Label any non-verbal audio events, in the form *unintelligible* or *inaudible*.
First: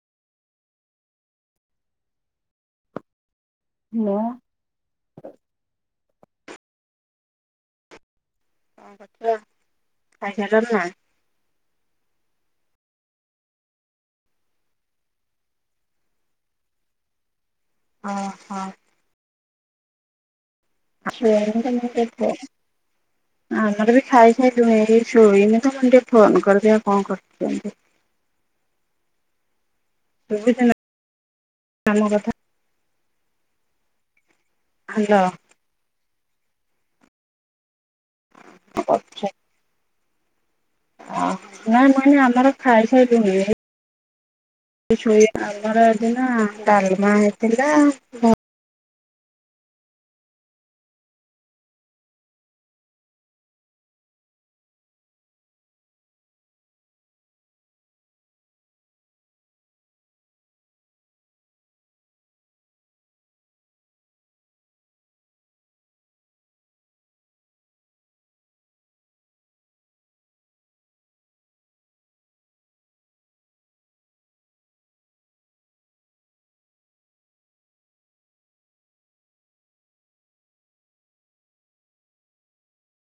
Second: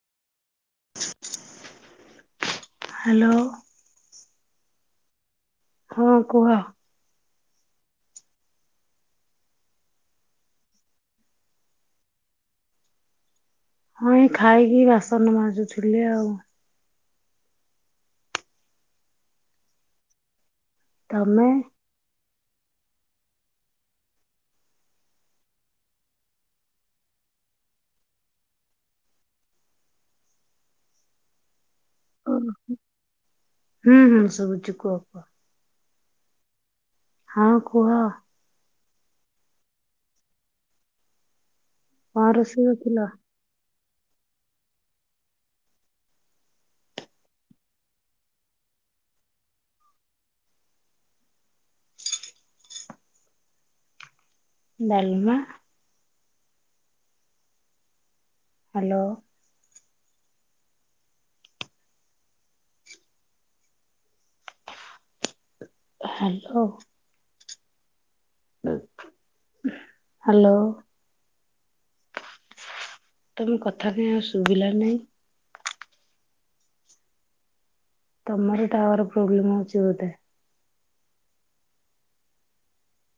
Hello. Hello. ହଁ କୁହ? କ କରୁଥୁଲ ଖାଇସାରିଲଣିନା? ହଁ ଏଇ ଖାଇକି ବାସନ ମାଜୁଥିଲି ଆଉ। ଓ ହୋ। ତମେ? *unintelligible* ଆମର ବି ଖାଇ ସାଇଲୁଣି। ଏଇ ସୋଇନିତ ମୁ କହିଁନି ଟିକେ ଫୋନ କରେ ଦେଖିଆ କଣ କରଚନ୍ତି। ସୁବୁଚିନା? ଆମ କଥା ଓହୋ। ହୁଁ ହୁଁ। ସୁବୁଚି କୁହ ହ୍ୟାଲୋ। କୁହ। ହଁ କୁହ। କଣ କରୁଛ? କଣ କରି ନା ମୁଁ ଏଇନେ କଣ ଆମର ରୋଷେଇ କରିଥିଲ? ଖାଇସାରିଲୁଣି। ଆମର ଦିନ ଡାଲମା ହେଇଥିଲା ଡ଼ାଲମା ହ୍ୟାଲୋ। ହ୍ୟାଲୋ। ହ୍ୟାଲୋ ତମେ କଥା କ ଆଉ ଶୁଭିଲା ନାଇଁ ତମର ଟାୱାର ପ୍ରୋବ୍ଲେମ ହଉଛି ବୋଧେ